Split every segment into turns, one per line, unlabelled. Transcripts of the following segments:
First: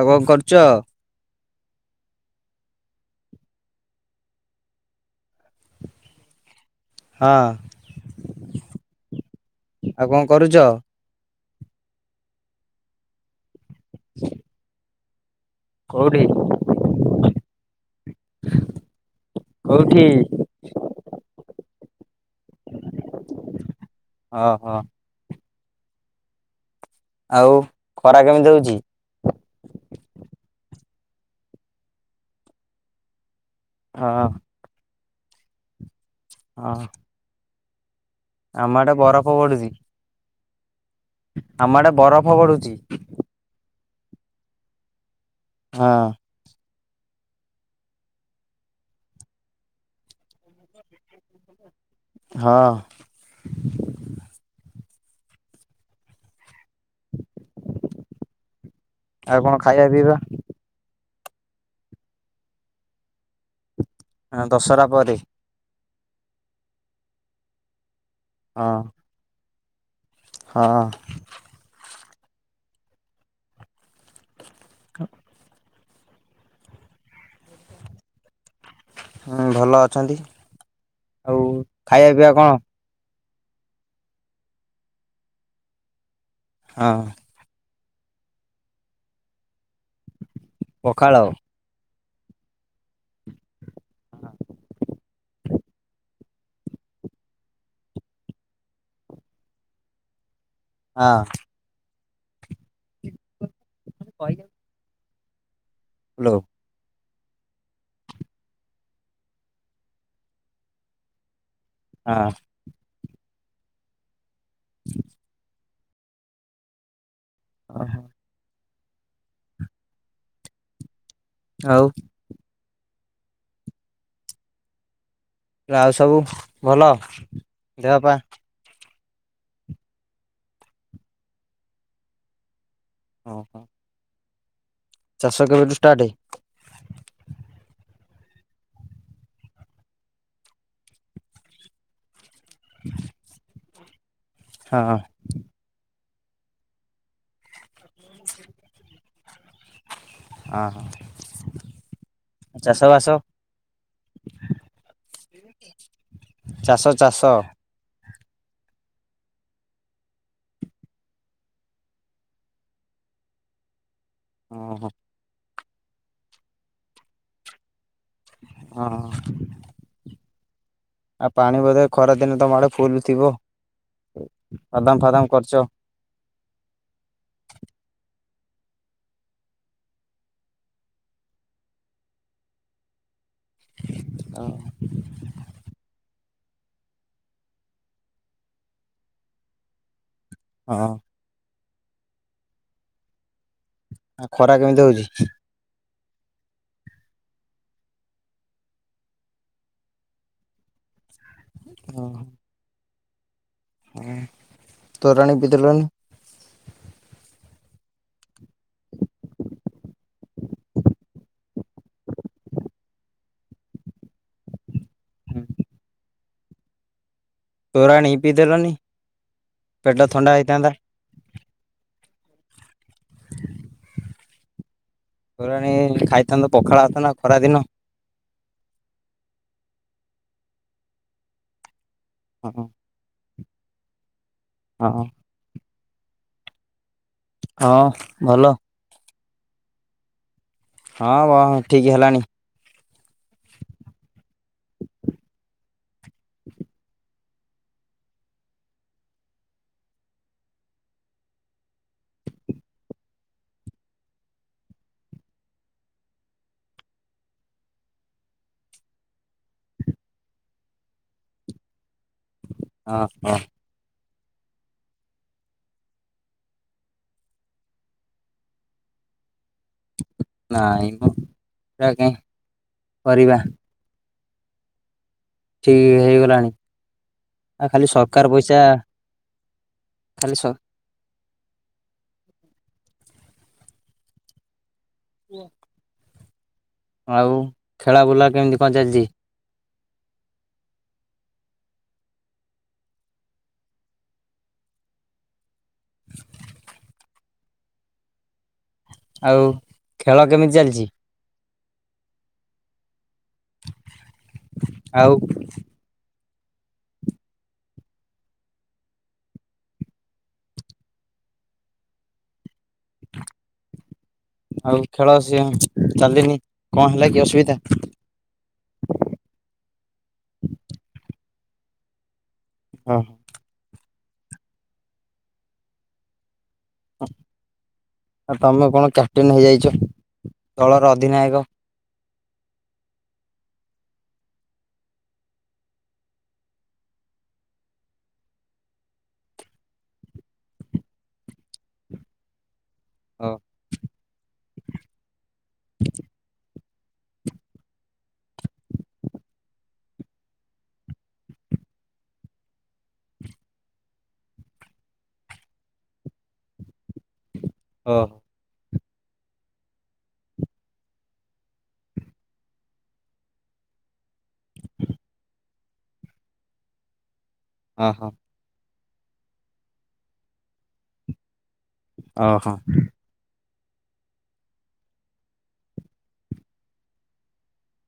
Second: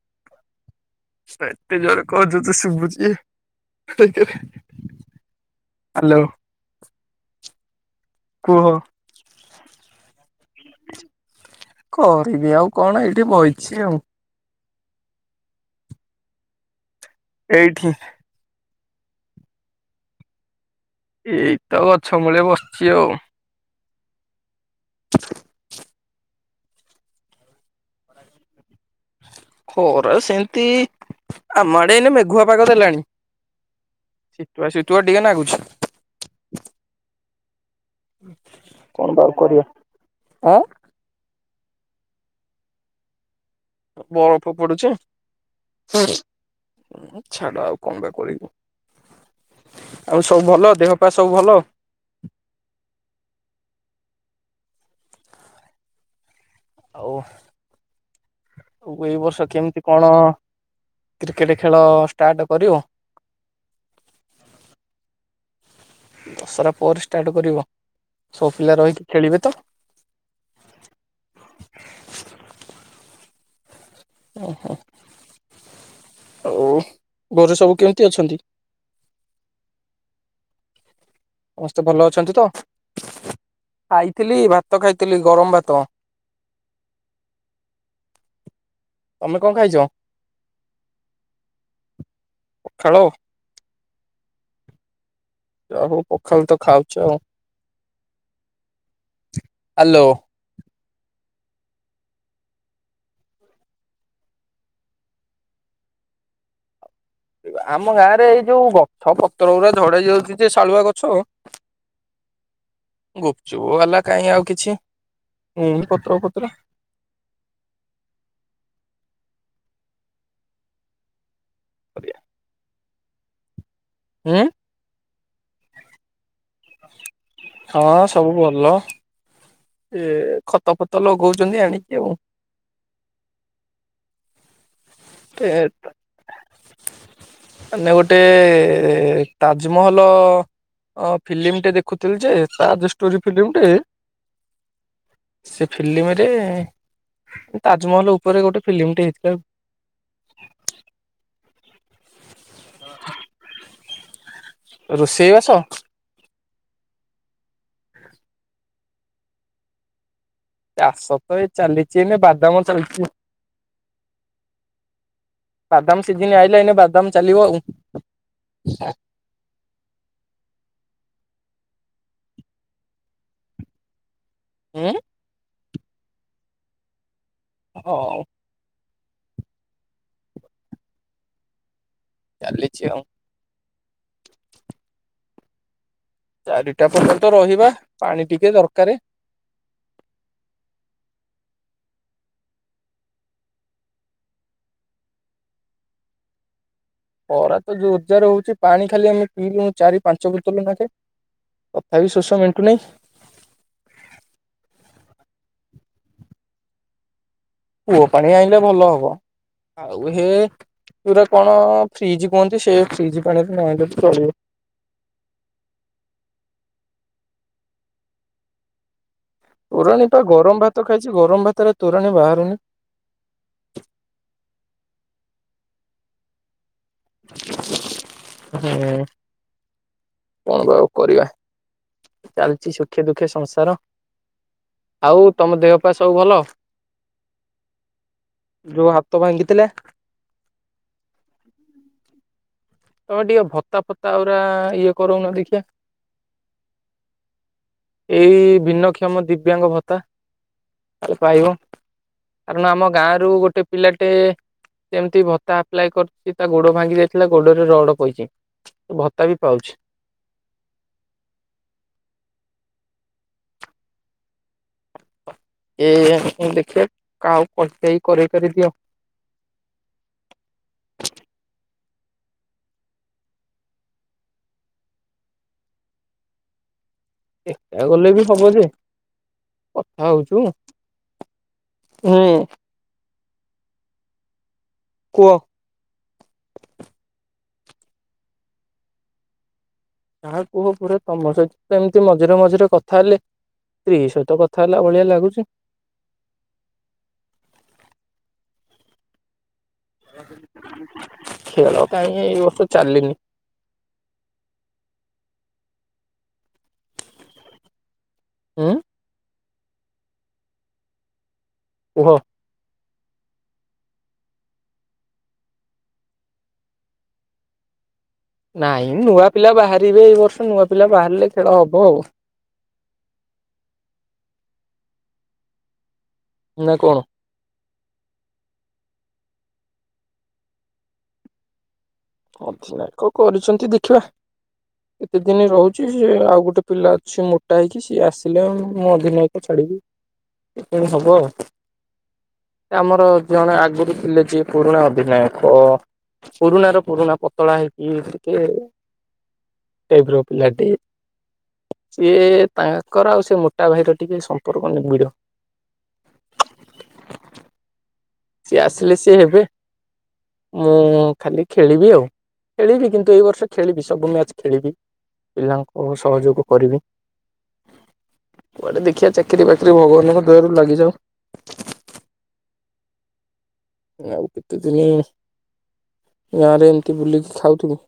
ଆଉ କଣ କରୁଛ।
ଏତେ ଜୋର କହୁଚୁ ଯେ ଶୁଭୁଛି। ହ୍ୟାଲୋ।
ହଁ।
କୁହ।
କଣ କରୁଛ?
କରିବି ଆଉ କଣ ଏଇଠି ବଇଛି ଆଉ।
ହୁଁ। କୋଉଠି।
ଏଇଠି।
କୋଉଠି।
ଏଇ ତ ଗଛ ମୂଳେ ବସିଛି ଆଉ।
ଅ ହ। ଆଉ ଖରା କେମିତି ହଉଛି।
ଖରା ସେମିତି ଆମ ଆଡ଼େ ଏଇନେ ମେଘୁଆ ପାଗ ଦେଲାଣି।
ହଁ।
ଶୀତୁଆ ଶୀତୁଆ ଟିକେ ନାଗୁଛି।
ହଁ। ଆମ ଆଡେ
କଣ ପା
ବରଫ
ଆଉ କରିବା
ପଡୁଛି
ଆଁ
ଆମ ଆଡେ ବରଫ ପଡୁଚି।
ବରଫ ପଡୁଛି।
ହଁ
ଉଁ ଛାଡ ଆଉ କଣ ବା କରିବୁ। ଆଉ ସବୁ ଭଲ ଦେହ ପା ସବୁ ଭଲ?
ହଁ।
ଆଉ ଆଉ ଏଇ
ଆଉ
ବର୍ଷ
କଣ ଖାଇବା
କେମିତି କଣ
ପିଇବା
କ୍ରିକେଟେ ଖେଳ ଷ୍ଟାର୍ଟ କରିବ?
ଆଁ ଦଶରା ପରେ।
ଦଶରା ପରେ ଷ୍ଟାର୍ଟ କରିବ ସବୁ
ହଁ
ପିଲା ରହିକି ଖେଳିବେ ତ?
ହଁ।
ଉଁ ହୁଁ।
[unintelligible]
ଆଉ ଗରେ ସବୁ କେମିତି ଅଛନ୍ତି?
ହୁଁ ଭଲ ଅଛନ୍ତି ଆଉ
ସମସ୍ତେ ଭଲ
ଖାଇବା ପିଇବା
ଅଛନ୍ତି ତ?
କଣ?
ଖାଇଥିଲି ଭାତ ଖାଇଥିଲି ଗରମ ଭାତ।
ହଁ।
ତମେ କଣ ଖାଇଚ?
ପଖାଳ।
ପଖାଳ? ଯାହା ହଉ ପଖାଳ ତ ଖାଉଚ ହାଲୋ।
ଆଁ। [unintelligible] କହିଯାଉ। ହାଲୋ।
ରିବା ଆମ ଗାଁ ରେ ଏଇ ଯୋଉ ଗଛ ପତ୍ର ଉରା ଝଡେଇ ଯାଉଚି ଯେ ଶାଳୁଆ ଗଛ।
ଆଁ।
ଗୁପଚୁପ ବାଲା କାଇଁ ଆଉ କିଛି ନେଇନି ପତ୍ର ଫତ୍ର।
ଅହଂ ଆଉ?
[inaudible] ଉଁ?
ଆଉ ସବୁ ଭଲ ଦେହ ପା।
ଭଲ। ଇଏ ଖତ ଫତ ଲଗଉଚନ୍ତି ଆଣିକି ଆଉ।
ଅଁ ହଁ। ଚାଷ
ଏ
କେବେଠୁ ଷ୍ଟାଟେ?
ମାନେ ଗୋଟେ ତାଜ୍ ମହଲ ଅ ଫିଲ୍ମ ଟେ ଦେଖୁଥିଲି ଯେ ତାଜ ଷ୍ଟୋରି ଫିଲ୍ମଟେ।
ହଁ।
ସେ ଫିଲ୍ମରେ ତାଜମହଲ ଉପରେ ଗୋଟେ ଫିଲ୍ମଟେ ହେଇଥିଲା ଆଉ।
ଅଁ ହଁ ଚାଷବାସ?
ରୋଷେଇ ବାସ?
ଚାଷ ଚାଷ?
ଚାଷ ତ ଏଇ ଚାଲିଚି ଏଇନେ ବାଦାମ ଚାଲିଚି।
ଅଁ ହଁ।
ବାଦାମ ସିଜିନି ଆଇଲେ ଏଇନେ ବାଦାମ ଚାଲିବ ଆଉ।
ଅଁ ଆଉ ପାଣି ବୋଧେ ଖରାଦିନେ ତମ ଆଡ଼େ ଫୁଲ୍ ଥିବ
ହୁଁ
ବାଦାମ ଫାଦାମ କରିଚ।
ହଉ। ଚାଲିଛି ଆଉ।
ଅଁ।
ଚାରିଟା ପର୍ଯ୍ୟନ୍ତ ରହିବା ପାଣି ଟିକେ ଦରକାରେ।
ହଁ। ଆଉ ଖରା କେମିତି ହଉଚି?
ପରା ତ ଯୋର ଜାର ହଉଚି। ପାଣି ଖାଲି ଆମେ ପିଇଲୁୁ ଚାରି ପାଞ୍ଚ ବୋତଲୁ ନାଖେ। ତଥାପି ବି ଶୋଷ ମଣ୍ଟୁ ନାହିଁ।
ହଓଃ ତୋରାଣୀ ପିଇଦେଲନି?
କୁଅ ପାଣି ଆଣିଲେ ଭଲ ହବ। ଆଉ ହେ ପୁରା କଣ ଫ୍ରିଜ କୁହନ୍ତି, ସେ ଫ୍ରିଜ ପାଣିରେ ନଲେ ଚଳିବ।
ହୁଁ। ତୋରାଣି ପିଇଦେଲନି। ପେଟ
ତୋରଣୀ ପା
ଥଣ୍ଡା
ଗରମ
ହେଇଥାନ୍ତା
ଭାତ ଖାଇଚି। ଗରମ ଭାତରେ ତୋରାଣୀ ବାହାରୁନି।
ତୋରାଣୀ, ଖାଇଥାନ୍ତ ପଖାଳ ଭାତ ନା ଖରା ଦିନ।
ହୁଁ କଣ ବା ଆଉ କରିବା
ହଁ
ଚାଲିଚି ସ ଖେ ଦୁଃଖେ ସଂସାର।
ହଁ
ଆଉ ତମ ଦେହ ପାହ ସବୁ ଭଲ?
ହଁ ଭଲ।
ଯୋଉ ହାତ ଭାଙ୍ଗିଥିଲା?
ହଁ ବ ଠିକ ହେଲାଣି।
ତମେ ଟିକେ ଭତା ଫତା ଗୁରା ଇଏ କରୁନ ଦେଖିବା। ଏଇ ଭିନ୍ନକ୍ଷମ ଦିବ୍ୟାଙ୍ଗ ଭତ୍ତା। ପାଇବ କାରଣ ଆମ ଗାଁରୁ ଗୋଟେ ପିଲାଟେ ସେମିତି ଭତ୍ତା ଆପ୍ଲାଏ କରିୁଚି, ତା ଗୋଡ ଭାଙ୍ଗି ଯାଇଥିଲା ଗୋଡ ରଡ ପଇଚି, ସେ ଭତ୍ତା ବି ପାଉଚି।
ହଁ ହଁ।
ଏ ମୁଁ ଦେଖିବା କାହା କହି କାହି କରେଇ କରେଇ ଦିଅ।
ନାଇଁ ମ। [unintelligible] କରିବା। ଠିକ ହେଇଗଲାଣି। ଆଉ
ଏକା
ଖାଲି
ଗଲେ ବି
ସରକାର
ହବ
ପଇସା
ଯେ କଥା
ଖାଲି
ହଉଚୁ।
ସ
ହୁଁ। କୁହ
ଜ୍ଞା ଆଉ ଖେଳା ବୁଲା କେମିତି କଣ ଚାଲିଚି?
ଯାହା କୁହ ପୁରା ତମ ସହିତ ତ ଏମିତି ମଝିରେ ମଝିରେ କଥା ହେଲେ ତ୍ରି ସହିତ କଥା ହେଲା ଭଳିଆ ଲାଗୁଚି।
[inaudible] ଆଉ ଖେଳ କେମିତି ଚାଲିଚି?
ଖେଳ କାହିଁକି ଏଇ ବର୍ଷ ଚାଲିନି?
ଆଉ
ଏ ଓହୋ।
ଆଉ ଖେଳ ସିଏ ଚାଲିନି କଣ ହେଲା କି ଅସୁବିଧା?
ନାଇଁ ନୂଆ ପିଲା ବାହାରିବେ ଏଇ ବର୍ଷ। ନୂଆ ପିଲା ବାହାରିଲେ ଖେଳ ହବ ଆଉ।
ହଁ।
ହଁ ଭାଇ କୁହ।
ଆଉ ତମେ କଣ କ୍ୟାପଟେନ ହେଇଯାଇଚ ଦଳର ଅଧିନାୟକ?
ଅଧିନାୟକ କରିଚନ୍ତି ଦେଖିବା।
[inaudible]
କେତେ ଦିନ ରହୁଚି ସେ ଆଉ ଗୋଟେ ପିଲା ଅଛି ମୋଟା ହେଇକି ସିଏ ଆସିଲେ ମୁଁ ଅଧିନାୟକ ଛାଡ଼ିବି। ଏ ପୁଣି ହବ। ଆମର
ଓ
ଜଣେ ଆଗରୁ ଥିଲେ ଯିଏ ପୁରୁଣା ଅଧିନାୟକ। ପୁରୁଣା ର ପୁରୁଣା ପତଳା ହେଇକି ଟିକେ ଟାଇପ ର ପିଲାଟି। ସିଏ ତାଙ୍କର ଆଉ ସେ ମୋଟା ଭାଇର ଟିକେ ସମ୍ପର୍କ ନିବିଡ।
ଓହୋ।
ସିଏ ଆସିଲେ ସିଏ ହେବେ। ମୁଁ ଖାଲି ଖେଳିବି ଆଉ। ଖେଳିବି କିନ୍ତୁ ଏଇ ବର୍ଷ ଖେଳିବି ସବୁ ମ୍ୟାଚ ଖେଳିବି। ପିଲାଙ୍କୁ ସହଯୋଗ କରିବ।
ହଁ, ହଁ।
କୁଆଡ଼େ ଦେଖିଆ ଚାକିରି ବାକିରି ଭଗବାନଙ୍କ ଦୟାରୁ ଲାଗିଯାଉ।
ଅ ହଁ।
ଆଉ କେତେ ଦିନି ଗାଁ ରେ ଏମିତି ବୁଲିକି ଖାଉଥିବି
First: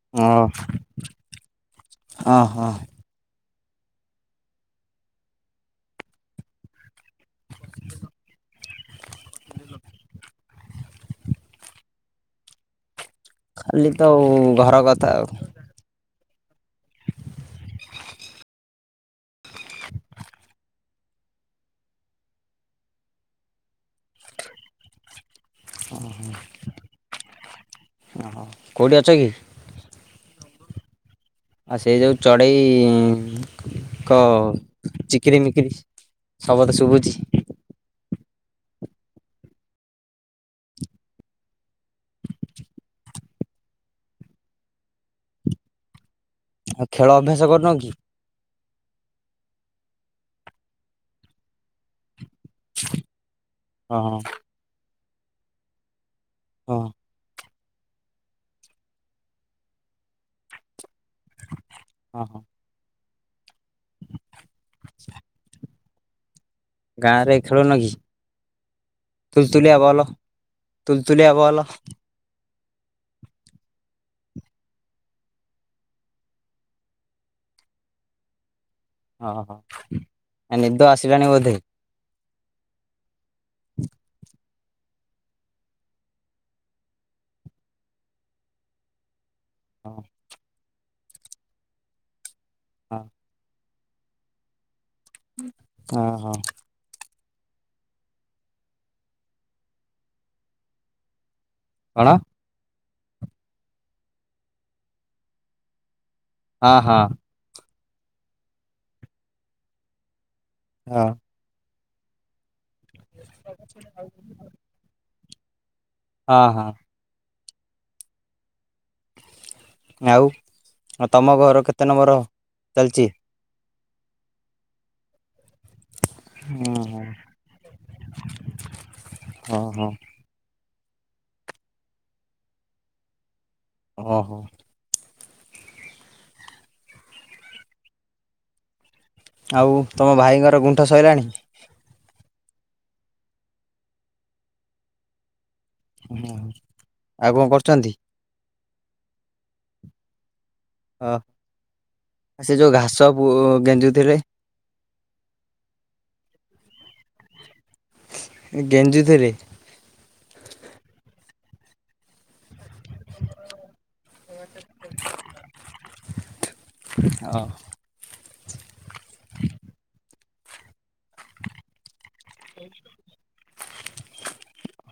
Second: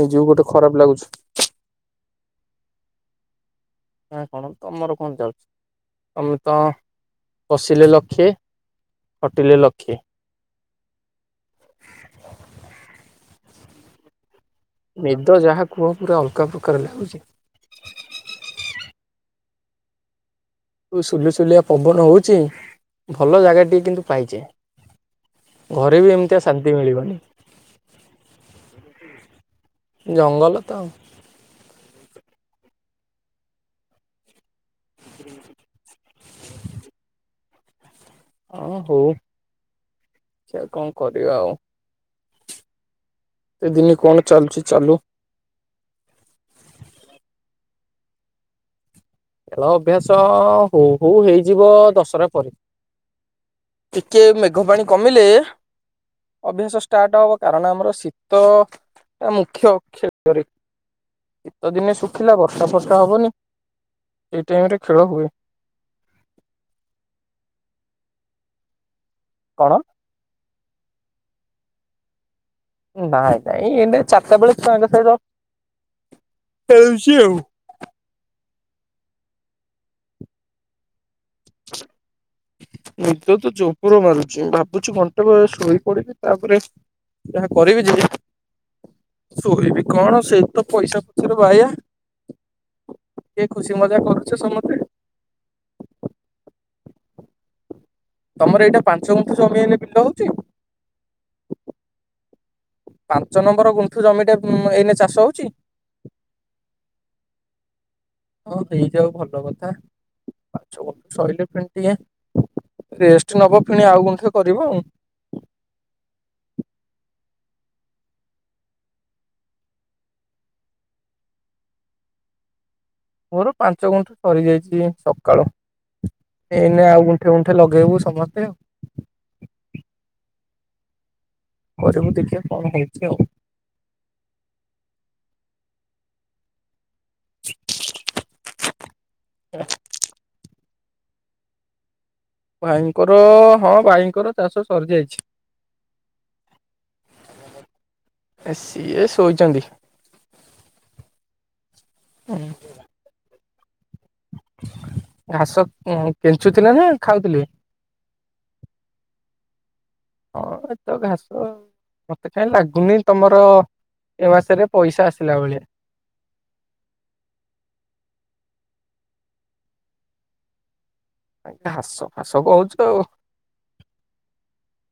ନିଜିକୁ ଗୋଟେ ଖରାପ ଲାଗୁଛି।
ଅ, ହଁ।
ନା କଣ ତମର କଣ ଯାଉଚି। ତମେ ତ ବଶିଲେ ଲକ୍ଷେ ଖଟିଲେ ଲକ୍ଷେ।
ଖାଲି ତ ଉ ଘ
ନିଦ ଯାହା କୁହ ପୁରା ଅଲଗା ପ୍ରକାର ଲାଗୁଛି। ସୁଲସୁଲିଆ ପବନ ହଉଚି ଭଲ ଜାଗା ଟିକେ କିନ୍ତୁ ପାଇଚେ।
ଓହୋ
ମିଳିବନି
ଓହୋ କୋଉଠି ଅଛ କି?
ଜଙ୍ଗଲ ତ।
ଆଉ ସେଇ ଯେଉଁ ଚଢ଼େଇ କ ଚିକିରିମିକିରି ସବଦ ଶୁଭୁଛି।
ହଁ ହଉ ସେ କଣ କରିବା ଆଉ।
[inaudible]
କେତେ ଦିନ କଣ ଚାଲିୁଛି ଚାଲୁ।
ଆଉ ଖେଳ ଅଭ୍ୟାସ କରୁନ କି?
ଖେଳ ଅଭ୍ୟାସ ହଉ ହଉ ହେଇଯିବ ଦଶରା ପରେ।
ହଁ ହଁ
ଟିକେ ମେଘ ପାଣି କମିଲେ ଅଭ୍ୟାସ
ହଁ
ଷ୍ଟାର୍ଟ ହବ। କାରଣ ଆମର ଶୀତ ଟା ମୁଖ୍ୟ ଖେଳରେ। ଶୀତ ଦିନେ
ହଁ
ଶୁଖିଲା
ହଁ
ବର୍ଷା ଫର୍ଷା ହେବନି ଏଇ ଟାଇମରେ ଖେଳ ହୁଏ।
ଗାଁରେ ଖେଳୁନ କି ତୁଲ
କଣ
ତୁଲିଆ ବଲ ତୁଲ ତୁଲିଆବଲ।
ନାଇଁ ନାଇ ଏଇନାକେ ଚାଟାବେଳିଆ ଛୁଆଙ୍କ ସହିତ ଖେଳୁଛି ଆଉ।
ଓହୋ ନିଦ ଆସିଲାଣି ବୋଧେ।
ନିଦ ତ ଯବର ମାରୁଛି ଭାବୁଛିୁ କନ୍। ଶୋଇ ପଡିବି ତାପରେ ଯାହା କରିବି ଯବି ଶୋଇବି
ହଁ
କଣ ସେଇତ ପଇସା ପଛରେ ବାୟା
ହଁ
କି ଖୁସି ମଜା କରୁଛେ ସମତେ।
ଉଁ ହୁଁ।
ତମର ଏଇଟା ପାଞ୍ଚ ଗୁଣ୍ଠ ଜମି ଆଇଲେ ବିଲ ହଉଛି।
କଣ?
ପାଞ୍ଚ ନମ୍ବର ଗୁଣ୍ଠୁ ଜମିଟା ଏଇବା ଚାଷ ହଉଚି।
ହଁ, ହଁ।
ହଁ ହେଇଯାଉ ଭଲ କଥା ପାଞ୍ଚ
ହଁ
ଗୁଣ୍ଠ ସଇଲେ ଫୁଣି ଟିକେ ରେଷ୍ଟ ନବ ପୁଣି ଆଉ ଗୁଣ୍ଠେ କରିବ ଆଉ।
ହ, ହ। ଆଉ ତମ ଘର କେତେ ନମ୍ବର ଚାଲିଛି?
ମୋର ପାଞ୍ଚ ଗୁଣ୍ଠ ସରି ଯାଇଛି ସକାଳୁ। ଏଇନ ଆଉ ଗୁଣ୍ଠେ ଗୁଣ୍ଠେ ଲଗେଇବୁ ସମସ୍ତେ ଆଉ।
ହଁ ହଁ।
କରିବୁ ଦେଖିଆ କଣ ହୋଇଛି ଆଉ।
ଓହୋ।
[inaudible]
ଆଉ ତମ ଭାଇଙ୍କର ଗୁଣ୍ଠ ସଇଲାଣି।
ଭାଇଙ୍କର ହଁ ବାଇଙ୍କର ଚାଷ ସରି ଯାଇଛି।
ଆଉ କଣ କରୁଛନ୍ତି?
ସିଏ ଶୋଇଛନ୍ତି?
ଓ ଆ ସେ ଯୋଉ ଘାସ ଗେଞ୍ଜୁଥିଲେ?
ଘାସ କେଞ୍ଚୁଥିଲେ ନା ଖାଉଥିଲେ?
ଗେଂଜୁଥିଲେ।
ହଁ ଏ ତ ଘାସ ମତେ କାଇଁ ଲାଗୁନି ତମର ଏ ମାସ ରେ ପଇସା ଆସିଲା ଭଳିଆ
ହ।
ଘାସ ଫାସ କହୁଛୁ।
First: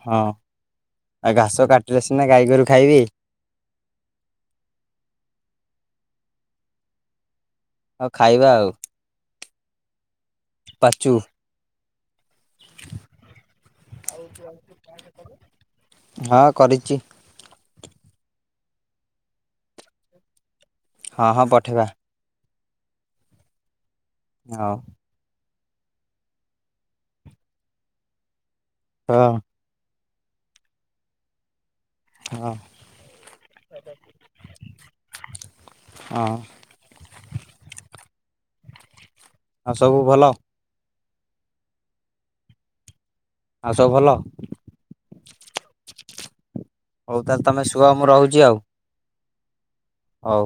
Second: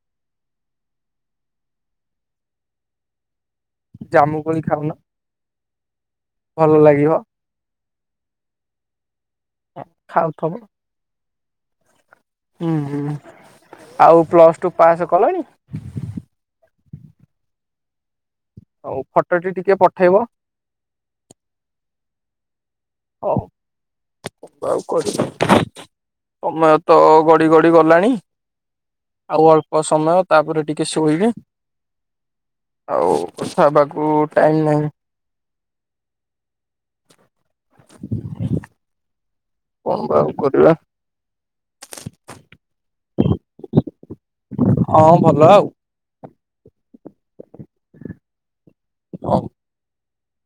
ହଁ ଆ ଘାସ କାଟିଲେ ସିନା ଗାଈଗୋରୁ ଖାଇବେ।
ଜାମୁକୋଳି ଖାଉନ? ଭଲ ଲାଗିବ?
ହଉ ଖାଇବା ଆଉ
ଖାଉଥବ।
ପାଚୁ।
ହୁଁ ହୁଁ ଆଉ ପ୍ଲସ୍ ଟୁ ପାସ୍ କଲଣି?
ହଁ କରିଛି।
ହଉ ଫଟୋଟି ଟିକେ ପଠେଇବ?
ହଁ ହଁ ପଠେଇବା।
ହଉ। ହ
ହଉ
ଆଉ କରିବି ସମୟ ତ ଗଡି ଗଡି ଗଲାଣି।
ହଁ
ଆଉ ଅଳ୍ପ ସମୟ ତାପରେ ଟିକେ ଶୋଇବି।
ହଁ।
ଆଉ କଥା ହେବାକୁ ଟାଇମ୍ ନାହିଁ।
ହଁ।
ହ
ଆଉ ସବୁ
କଣ ବା
ଭଲ
ଆଉ କରିବା?
ଆଉ ସବୁ ଭଲ।
ହଁ ଭଲ ଆଉ
ହଉ ତାହେଲେ ତମେ ଶୁଅ ମୁଁ ରହୁଛି ଆଉ
ହଉ।
ହଉ।